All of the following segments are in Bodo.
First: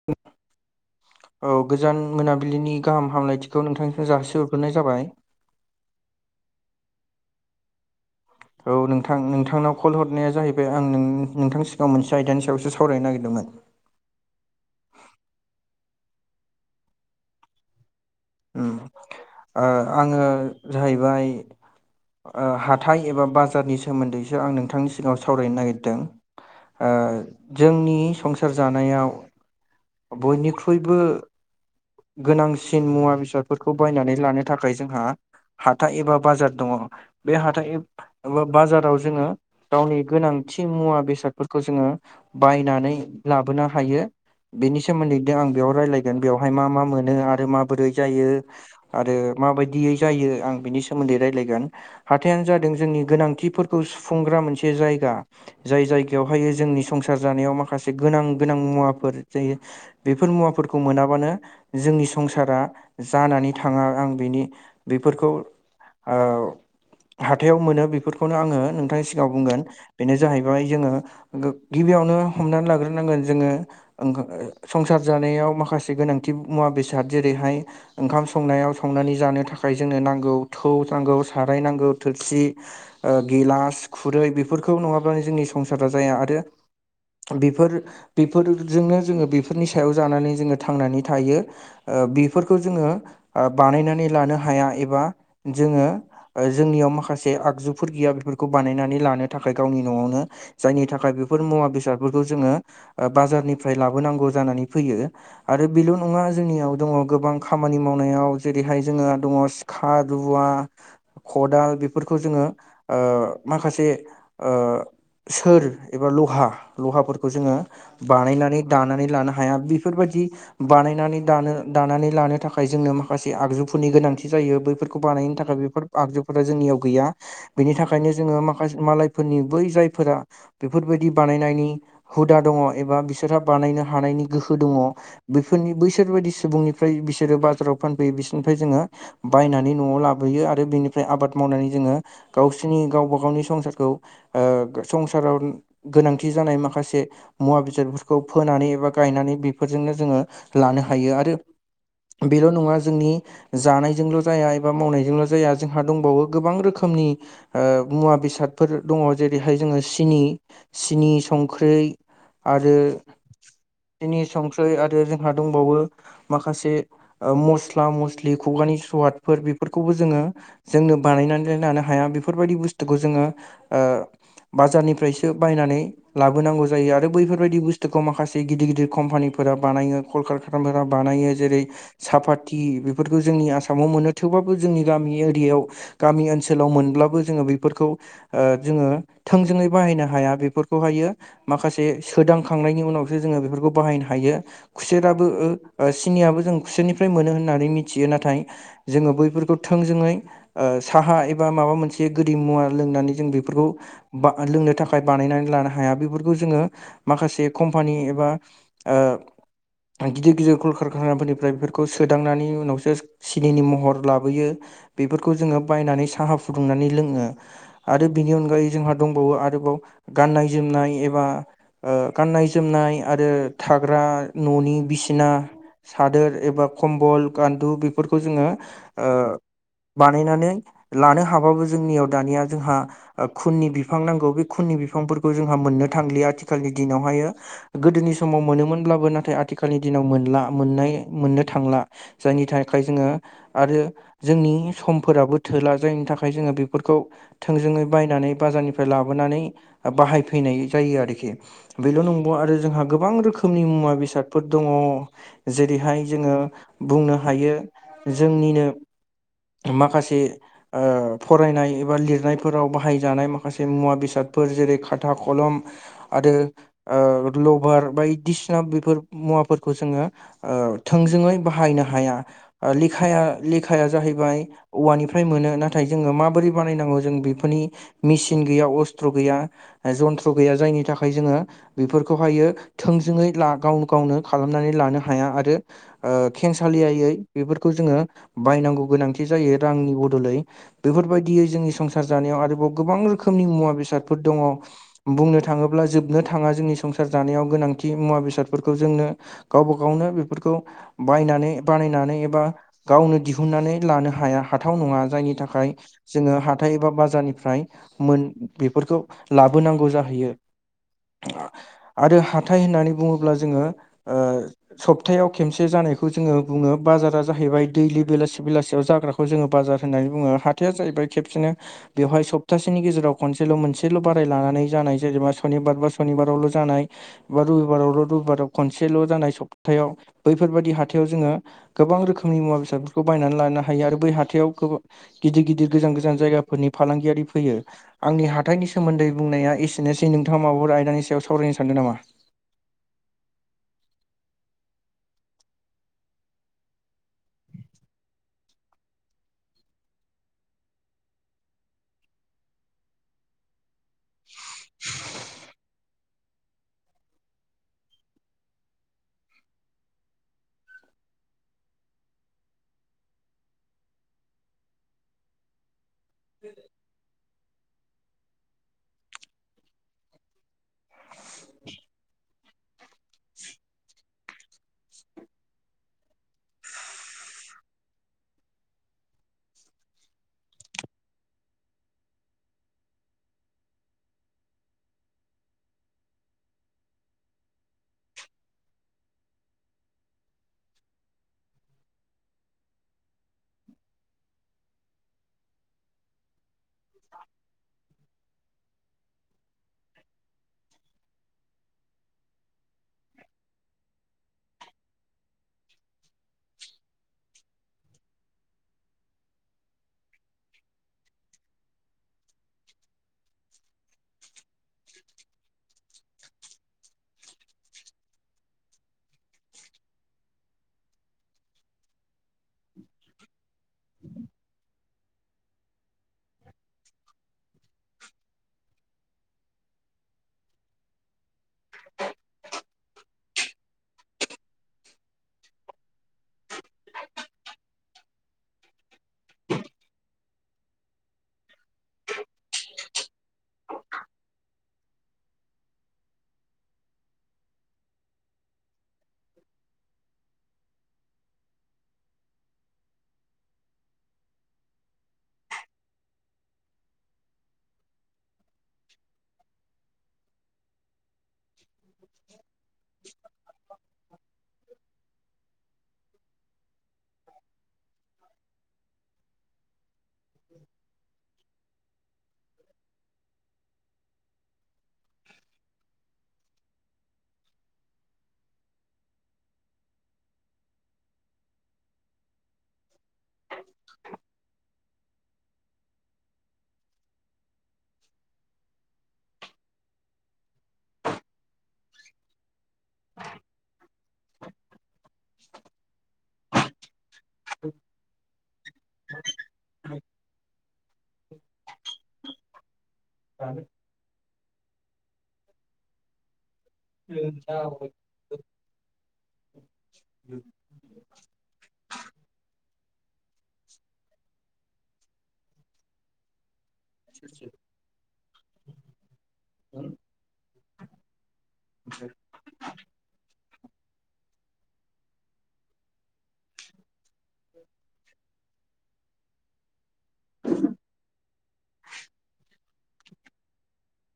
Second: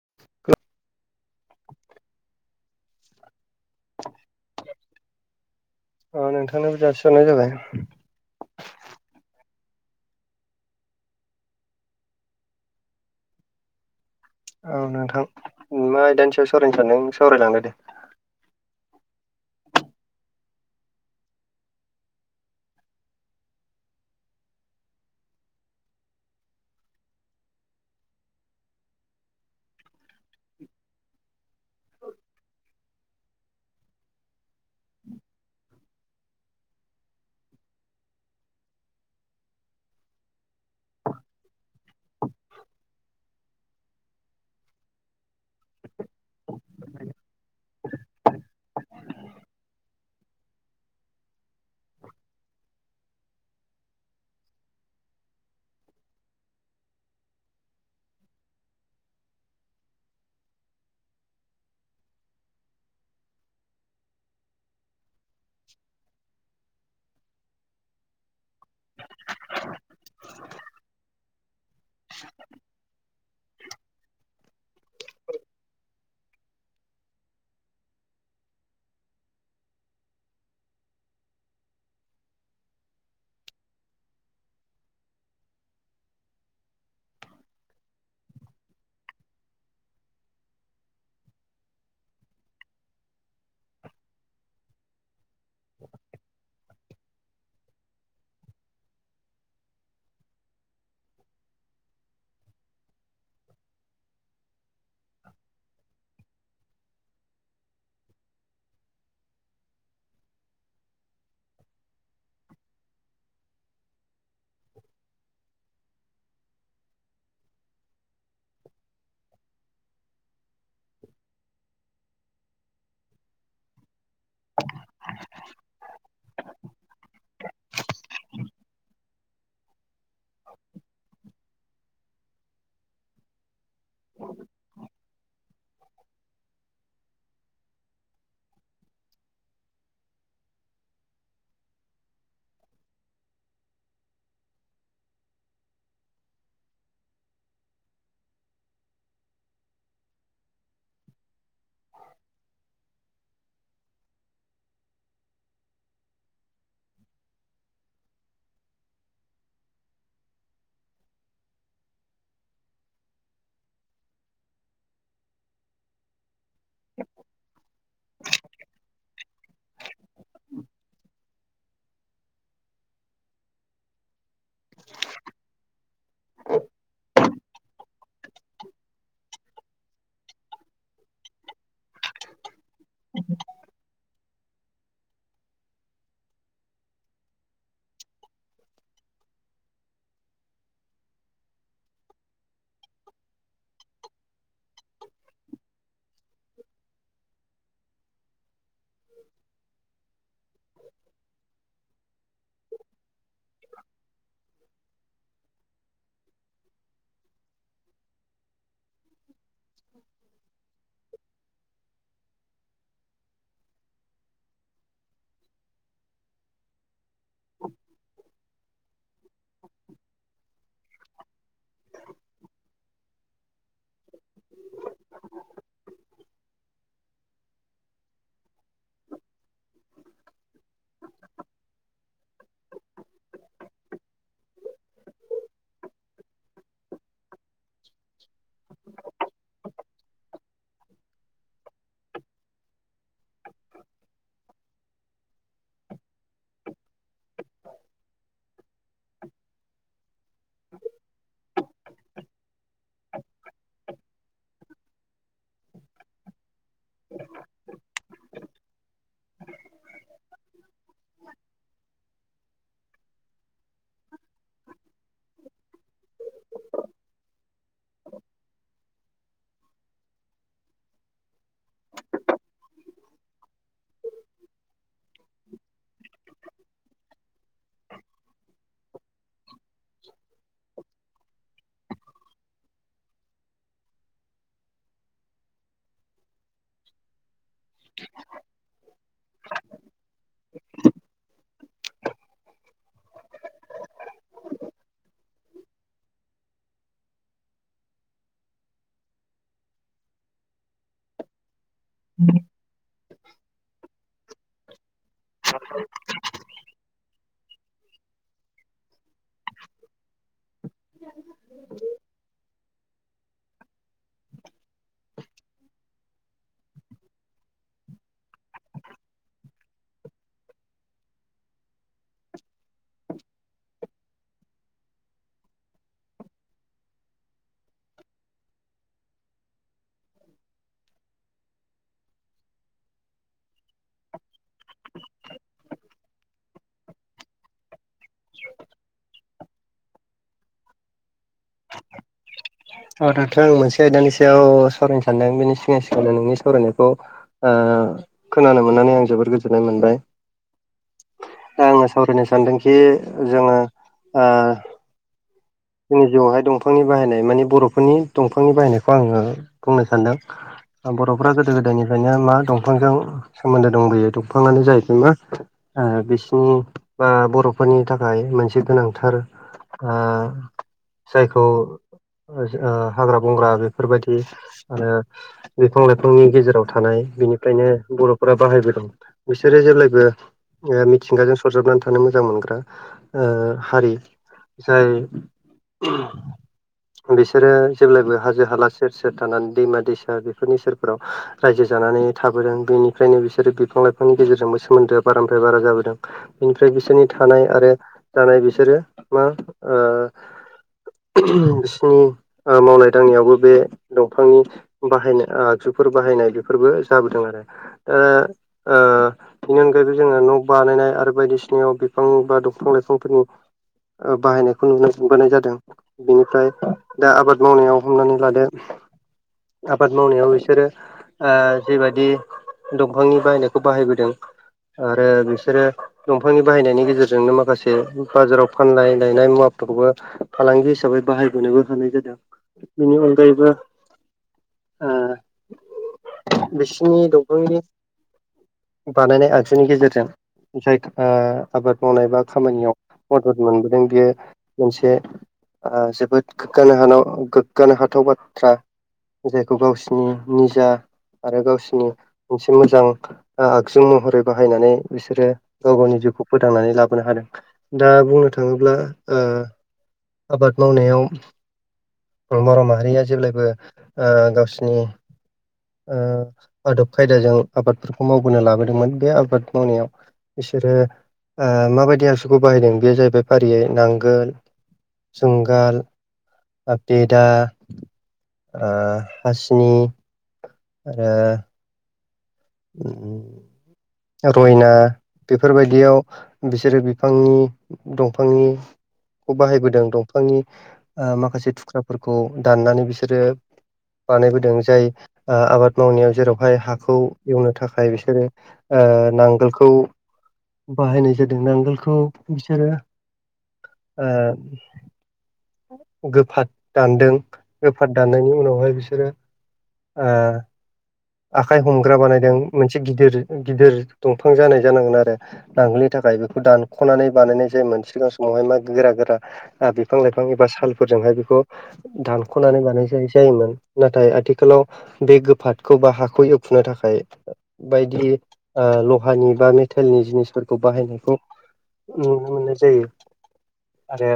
[inaudible] औ गोजान मोनाबिलिनि गाहाम हामलायथिखौ नोंथांनिसिम जाहोसि हरग्रोनाय जाबाय। अ नोंथांनोबो जााबसिहरनाय जाबाय। औ नोंथां नोंथांनाव कल हरनाया जाहैबाय आं नोंथांनि सिगाङाव मोनसे आयदानि सायावसो सावरायनो नागिरदोंमोन। औ नोंथां मा आयदानि सायाव सावरायनो सानदों न सावरायलांदो दे ओआङो जाहैबाय हाथाय एबा बाजारनि सोमोन्दैसो आं नोंथांनि सिगाङाव सावरायनो नागिरदों। ओ जोंनि संसार जानायाव बयनिख्रुइबो गोनांसिन मुवा बेसादफोरखौ बायनानै लानो थाखाय जोंहा हाथा एबा बाजार दङ बे हाथाय एबा बाजाराव जोङो गावनि गोनांथि मुवा बेसादफोरखौ जोङो बायनानै लाबोनो हायो। बेनि सोमोन्दै आं बेयाव रायजलायगोन बेवहाय मा मा मोनो आरो माबोरै जायो। आरो माबायदियै जायो आं बिनि सोमोन्दै रायज्लायगोन। हाथायानो जादों जोंनि गोनांथिफोरखौ सुफुंग्रा मोनसे जायगा। जाय जायगायावहायो जोंनि संसार जानायाव माखासे गोनां गोनां मुवाफोर जायो बेफोर मुवाफोरखौ मोनाबानो जोंनि संसारा जानानै थाङा आं बिनि बेफोरखौ ओ- हाथायाव मोनो बेफोरखौनो आङो नोंथांनि सिगाङाव बुंगोन बेनो जाहैबाय जोङो गिबियावनो हमनानै लाग्रोनांगोन जोङो ओं- संसार जानायाव माखासे गोनांथि मुवा बेसाद जेरैहाय ओंखाम संनायाव संनानै जानो थाखाय जोंनो नांगौ थौ नांगौ साराय नांगौ थोरसि गिलास खुरै बेफोरखौ नङाब्लानो जोंनि संसारा जाया आरो बेफोर बेफोरजोंनो जोङो बेफोरनि सायाव जानानै जोङो थांनानै थायो। ओ- बेफोर जो बानायनानै लानो हया एबा जोङो जोंनियाव माखासे जे आगजुफोर गैया बेफोरखौ बानायनानै लानो थाखाय गावनि न'आवनो जायनि थाखाय बेफोर मुवा बेसादफोरखौ जोङो बाजारनिफ्राय लाबोनांगौ जानानै फैयो। आरो बेल' नङा जोंनियाव दङ गोबां खामानि मावनायाव जेरैहाय जोंहा दङ सिखा रुवा खदाल बेफोरखौ ओ- जोङो माखासे ओ- सोर एबा लहा लहाफोरखौ जोङो बानायनानै दानानै लानो हाया बेफोरबायदि बानायनानै दानो दानानै लानो थाखाय जोंनो माखासे आगजुफोरनि गोनांथि जायो बैफोरखौ बानायनो थाखाय बेफोर आगजुफोरा जोंनियाव गैया बेनि थाखायनो जोङो माखासे मालायफोरनि बै जायफोरा बेफोरबायदि बानायनायनि हुदा दङ एबा बिसोरहा बानायनो हानायनि गोहो दङ बैफोरनि बैसोर बदि सुबुंनिफ्राय बिसोरो बाजाराव फानफैयो बिसोरनिफ्राय जोङो बायनानै न'आव लाबोयो आरो बेनिफ्राय आबाद मावनानै जोङो गावसोरनि गावबा गावनि संसारखौ ओ- संसाराव गोनांथि जानाय माखासे मुवा बेसादफोरखौ फोनानै एबा गायनानै बेफोरजोंनो जोङो लानो हायो आरो बेल' नङा जोंनि जानायजोंल' जाया एबा मावनायजोंल' जाया जोंहा दंबावो गोबां रोखोमनि ओ मुवा बेसादफोर दङ जेरैहाय जोङो सिनि सिनि संख्रै आरो सिनि संख्रै आरो जोंहा दंबावो माखासे मस्ला मस्लि खुगानि सुवाद फोर बेफोरखौबो जोङो जोंनो बानायनानै लानो हाया बेफोरबायदि बुस्थुखौ जोङो ओ बाजारनिफ्रायसो बायनानै लाबोनांगौ जायो आरो बैफोरबायदि बुस्थुखौ माखासे गिदिर गिदिर कम्पानिफोरा बानायनो। कल कार खानाफोरा बानायो जेरै सापाति बेफोरखौ जोंनि आसामाव मोनो थेवबाबो जोंनि गामि एरियायाव गामि ओनसोलाव मोनब्लाबो जोङो बेफोरखौ ओ- जोङो थोंजोङै बाहायनो हाया बेफोरखौहायो माखासे सोदांखांनायनि उनावसो जोङो बेफोरखौ बाहायनो हायो। खुसेराबो सिनियाबो जों खुसेरनिफ्राय मोनो होननानै मिथियो नाथाय जोङो बैफोरखौ थोंजोङै साहा एबा माबा मोनसे गोदै मुवा लोंनानै जों बेफोरखौ बा लोंनो थाखाय बानायनानै लानो हाया बेफोरखौ जोङो माखासे कम्पानि एबा ओ गिदिर गिदिर कल कारखानाफोरनि ओमफ्राय बेफोरखौ सोदांनायनि उनावसो सिनिनि महर लाबोयो बेफोरखौ जोङो बायनानै साहा फुदुंनानै लोङो आरो बिनि अनगायै जोंहा दंबावो आरोबाव गाननाय जोमनाय एबा ओ गाननाय जोमनाय आरो थाग्रा न'नि बिसिना सादोर एबा खम्बल गान्दु बेफोरखौ जोङो ओ बानायनानै लानो हाबाबो जोंनियाव दानिया जोंहा खुननि बिफां नांगौ बे खुननि बिफांफोरखौ जोंहा मोननो थांलिया आथिखालनि दिनावहायो गोदोनि समाव मोनोमोनब्लाबो नाथाय आथिखालनि दिनाव मोनला मोननाय मोननो थांला जायनि थाखाय जोङो आरो जोंनि समफोराबो थोला जायनि थाखाय जोङो बेफोरखौ थोंजोङै बायनानै बाजारनिफ्राय लाबोनानै बाहायफैनाय जायो आरोखि बेल' नंबावा आरो जोंहा गोबां रोखोमनि मुवा बेसादफोर दङ। जेरैहाय जोङो बुंनो हायो जोंनिनो माखासे ओ फरायनाय एबा लिरनायफोराव बाहायजानाय माखासे मुवा बेसादफोर जेरै खाथा खलम आरो ओ लभार बायदिसिना बेफोर मुवाफोरखौ जोङो ओ थोंजोङै बाहायनो हाया लेखाया लेखाया जाहैबाय औवानिफ्राय मोनो नाथाय जोङो माबोरै बानायनांगौ जों बेफोरनि मेचिन गैया अस्त्र' गैया जन्थ्र' गैया जायनि थाख जोङो बेफोरखौहायो थोंजोङै ला गावनो गावनो खालामनानै लानो हाया आरो ओ खेंसालियायै बेफोरखौ जोङो बायनांगौ गोनांथि जायो रांनि बदलै बेफोरबायदियै जोंनि संसार जानायाव आरोबाव गोबां रोखोमनि मुवा बेसादफोर दङ। बुंनो थाङोब्ला जोबनो थाङा जोंनि संसार जानायाव गोनांथि मुवा बेसादफोरखौ जोंङो गावबा गावनो बेफोरखौ बायनानै बानायनानै एबा गावनो दिहुननानै लानो हाया हाथाव नङा जायनि थाखाय जोङो हाथाय एबा बाजारनिफ्राय मोन बेफोरखौ लाबोनांगौ जाहैयो आरो हाथाय होननानै बुङोब्ला जोङो ओ सप्तायाव खेबसे जानायखौ जोङो बुङो बाजारा जाहैबाय दैलि बेलासे बेलासियाव जाग्रा खौ जोङो बाजार होननानै बुङो हाथाया जाहैबाय खेबसेनो बेवहाय सप्तासेनि गेजेराव खनसेल' मोनसेल' बाराय लानानै जानाय जेनेबा सनिबार बा सनिबारावल' जानाय बा रबिबारावल' रबिबाराव खनसेल' जानाय सब्तायाव बैफोरबायदि हाथायाव जोङो गोबां रोखोमनि मुवा बेसादफोरखौ बायनानै लानो हायो आरो बै हाथायाव गो गिदिर गिदिर गोजान गोजान जायगाफोरनि फालांगियारि फैयो। आंनि हाथायनि सोमोन्दै बुंनाया एसेनोसै नोंथाङा माबाफोर आयदानि सायाव सावरायनो सानदों नामा? औ दाथ' आं मोनसे आयदानि सायाव सावरायनो सानदों बेनि सिगां सिगांनो नोंनि सावरायनायखौ ओ खोनानो मोननानै आं जोबोर गोजोननाय मोनबाय आङो सावरायनो सानदोंखि जोङो ओ [inaudible] जोंनि जिउआवहाय दंफांनि बाहायनाय माने बर'फोरनि दंफांनि बाहायनायखौ आङो बुंनो सानदों बर'फ्रा गोदो गोदायनिफ्रायनो मा दंफांजों सोमोन्दो दंबोयो दंफाङानो जाहैबाय मा ओ बिसिनि ओ बर'फोरनि थाखाय मोनसे गोनांथार ओ जायखौ ओ हाग्रा बंग्रा बेफोरबायदि आरो बिफां लाइफांनि गेजेराव थानाय बिनिफ्रायनो बर'फोरा बाहायबोदों बिसोरो जेब्लायबो ओ मिथिंगाजों सरजाबनानै थानो मोजां मोनग्रा। ओ हारि जाय बिसोरो जेब्लायबो हाजो हाला सेर सेर थानानै दैमा दैसा बेफोरनि सेरफोराव रायजो जानानै थाबोदों बेनिफ्रायनो बिसोरो बिफां लाइफांनि गेजेरजोंबो सोमोन्दोआ बारानिफ्राय बारा जाबोदों बिनिफ्राय बिसोरनि थानाय आरो जानाय बिसोरो मा ओ बिसिनि मावनाय दांनायावबो बे दंफांनि बाहायनाय आगजुफोर बाहायनाय बेफोरबो जाबोदों आरो ओ ओ बेनि अनगायैबो जोङो न' बानायनाय आरो बायदिसिनायाव बिफां बा दंफां लाइफांफोरनि ओ बाहायनायखौ नुनाय नुबोनाय जादों। बिनिफ्राय दा आबाद मावनायाव हमनानै लादो आबाद मावनायाव बिसोरो ओ जिबादि दंफांनि बाहायनायखौ बाहायबोदों आरो बिसोरो दंफांनि बाहायनायनि गेजेरजोंनो माखासे बाजाराव फानलाय लायनाय मुवा खौबो फालांगि हिसाबै बाहायबोनोबो हानाय जादों बेनि अनगायैबो ओ बिसिनि दंफांनि बानायनाय आगजुनि गेजेरजों जाय ओह आबाद मावनाय बा खामानियाव मदद मोनबोदों बेयो मोनसे ओह जोबोद गोग्गानो हानाव गोग्गानो हाथाव बाथ्रा जायखौ गावसिनि निजा आरो गावसिनि मोनसे मोजां ओ आगजु महरै बाहायनानै बिसोरो गाव गावनि जिउखौ फोथांनानै लाबोनो हादों। दा बुंनो थाङोब्ला ओ आबाद मावनायाव बर' माहारिया जेब्लायबो ओ गावसिनि ओह आदब खायदाजों आबादफोरखौ मावबोनो लाबोदोंमोन बे आबाद मावनायाव बिसोरो ओ माबायदि आगजुखौ बाहायदों बेयो जाहैबाय फारियै नांगोल जुंगाल ओ बेदा ओ हासिनि आरो [unintelligible] रयना बेफोरबायदियाव बिसोरो बिफांनि दंफांनि बाहायबोदों दंफांनि ओह माखासे थु ख्राफोरखौ दाननानै बिसोरो बानायबोदों जाय ओ आबाद मावनायाव जेरावहाय हाखौ एवनो थाखाय बिसोरो ओह नांगोलखौ बाहायनाय जादों नांगोलखौ बिसोरो [inaudible] ओह गोफाद दानदों नामा? गोफाद दाननायनि उनावहाय बिसोरो ओ आखाइ हमग्रा बानायदों मोनसे गिदिर गिदिर दंफां जानाय जानांगोन आरो नांगोलनि थाखाय बेखौ दानख'नानै बानायनाय जायोमोन सिगां समावहाय मा गोरा गोरा ओ बिफां लाइफां एबा सालफोरजोंहाय बेखौ दानख'नानै बानायजाय जायोमोन नाथाय आथिखालाव बे गोफादखौ बा हाखौ एवखुनो थाखाय बायदि ओ लहानि बा मेथेलनि जिनिसफोरखौ बाहायनायखौ नुनो मोननाय जायो। आरो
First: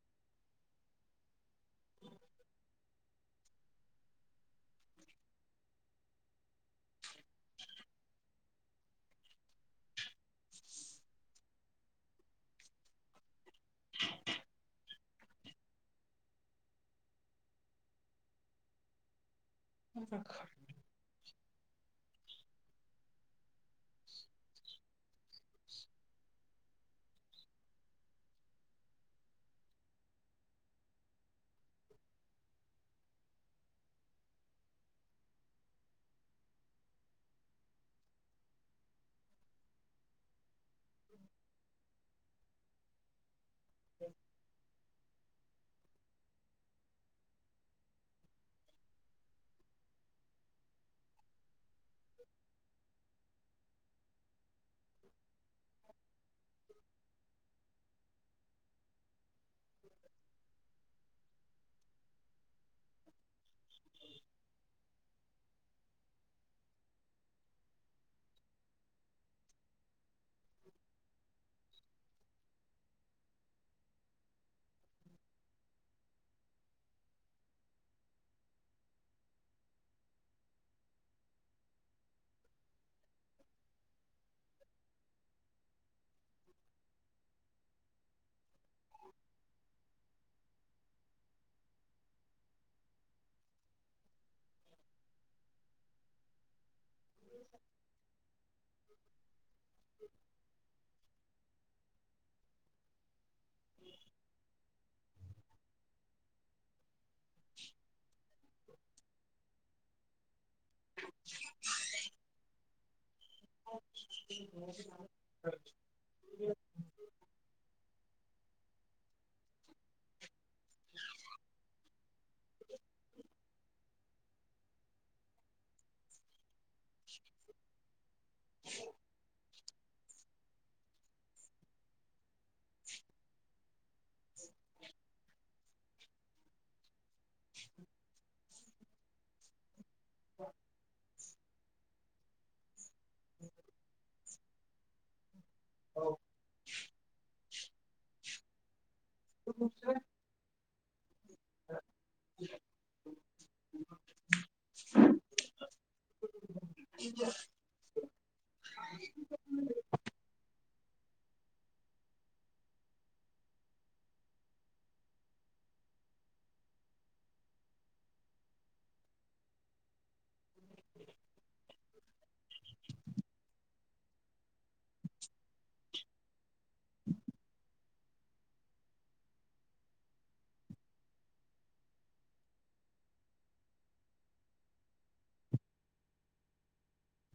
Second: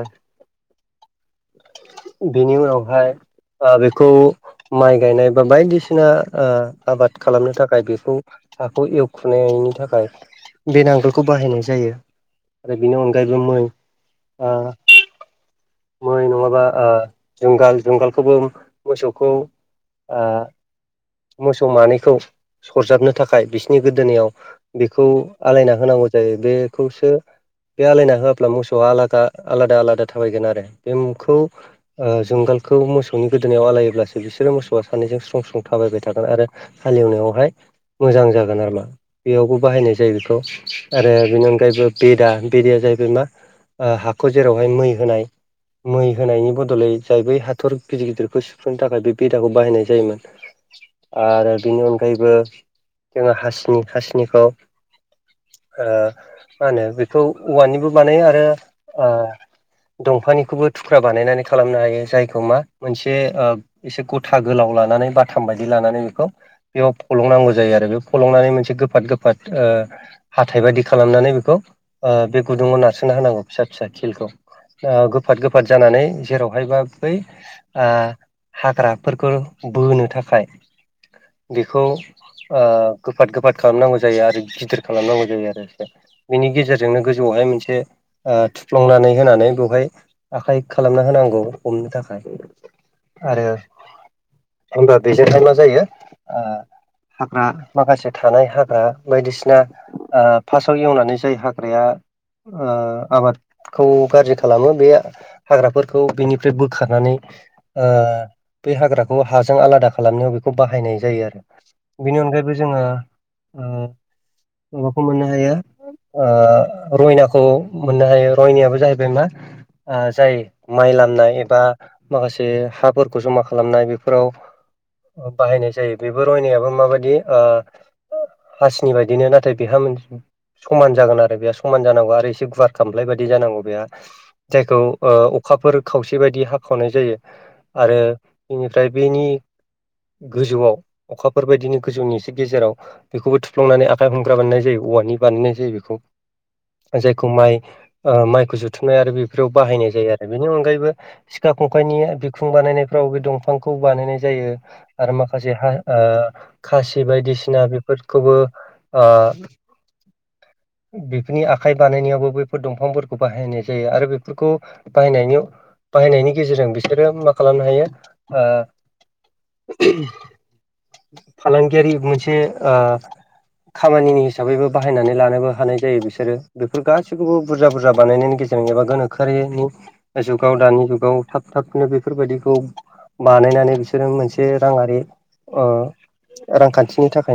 [inaudible] बेनि उनावहाय ओ बेखौ माइ गायनाय बा बायदिसिना ओ आबाद खालामनो थाखाय बेखौ खौ एवखुनायनि थाखाय बे नांगोलखौ बाहायनाय जायो। आरो बेनि अनगायैबो मै ओ मै नङाबा ओ जुंगाल जुंगालखौबो मोसौखौ ओह मोसौ मानैखौ सरजाबनो थाखाय बिसि नि गोदोनायाव बेखौ आलायना होनांगौ जायो बेखौसो बे आलायना होआब्ला मोसौवा आलादा आलादा आलादा थाबायगोन आरो बे मुंखौ ओ जुंगालखौ मोसौनि गोदोनायाव आलायोब्लासो बिसोरो मोसौवा सानैजों स्रं स्रं थाबायबाय थागोन आरो हालेवनायावहाय मोजां जागोन आरो मा। बेयावबो बाहायनाय जायो बेखौ आरो बेनि अनगायैबो बेदा बेदाया जाहैबाय मा ओ हाखौ जेरावहाय मै होनाय मै होनायनि बदलै जाय बै हाथर गिदिर गिदिरखौ सुफ्रुनो थाखाय बे बिदाखौ बाहायनाय जायोमोन। [inaudible] आरो बिनि अनगायैबो जोङो हासिनि हासिनिखौ ओ मा होनो बेखौ औवानिबो बानायो आरो ओ दंफांनिखौबो थुख्रा बानायनानै खालामनो हायो जायखौ मा मोनसे ओ एसे गथा गोलाव लानानै बाथाम बायदि लानानै बेखौ बेयाव फलंनांगौ जायो आरो बे फलंनानै मोनसे गोफाद गोफाद ओ हाथाय बायदि खालामनानै बेखौ ओ बे गुदुङाव नारसोना होनांगौ फिसा फिसा खिलखौ। ओ गोफाद गोफाद जानानै जेरावहायबा बै ओ हाग्राफोरखौ बोनो थाखाय बेखौ ओ गोफाद गोफाद खालामनांगौ जायो आरो गिदिर खालामनांगौ जायो आरो एसे। बेनि गेजेरजोंनो गोजौआवहाय मोनसे ओ थुफ्लंनानै होनानै बेवहाय आखाय खालामना होनांगौ हमनो थाखाय। आरो जेनेबा बेजोंहाय मा जायो ओ हाग्रा माखासे थानाय हाग्रा बायदिसिना ओ फार्स्टाव एवनानै जाय हाग्राया ओ आबादखौ गाज्रि खालामो बे हाग्राफोरखौ बिनिफ्राय बोखारनानै बे ओ बे हाग्राखौ हाजों आलादा खालामनो खौ बाहायनाय जायो आरो बेनि अनगायैबो जोङो ओ माबाखौ मोननो हायो ओ रयनाखौ मोननो हायो रयनायाबो जाहैबाय मा ओ जाय माइ लामनाय एबा माखासे हाफोरखौ जमा खालामनाय बेफोराव ओ बाहायनाय जायो बेबो रायनायाबो माबाय ओ हासिनि बायदिनो नाथाय बेहा मो समान जागोन आरो बेहा समान जानांगौ आरो एसे गुवार खाम्लाय बायदि जानांगौ बेहा। जायखौ ओ अखाफोर खावसे बायदि हाखावनाय जायो। आरो बेनिफ्राय बेनि गोजौआव अखाफोरबायदिनि गोजौनि एसे गेजेराव बेखौबो थुफ्लंनानै आखाइ हमग्रा बानायनाय जायो औवानि बानायनाय जायो बेखौ। जायखौ माइ ओ माइखौ जुथुमनाय आरो बेफोराव बाहायनाय जायो आरो बेनि अनगायैबो सिखा खंखाइनि बिखुं बानायनायफ्राव बे दंफांखौ बानायनाय जायो। आरो माखासे हा ओ खासि बायदिसिना बेफोरखौबो ओ बेफोरनि आखाइ बानायनायावबो बैफोर दंफांफोरखौ बाहायनाय जायो आरो बेफोरखौ बाहायनायनि बाहायनायनि गेजेरजों बिसोरो मा खालामनो हायो ओ फालांगियारि मोनसे ओ खामानिनि हिसाबैबो बाहायनानै लानोबो हानाय जायो बिसोरो बेफोर गाैखौबो बुरजा बुरजा बानायनायनि गेजेर दं एबा गोनोखोआरिनि जुगाव दानि जुगाव थाब थाबनो बेफोरबायदिखौ बानायनानै बिसोरो मोनसे राङारि रांखान्थिनि थाखाय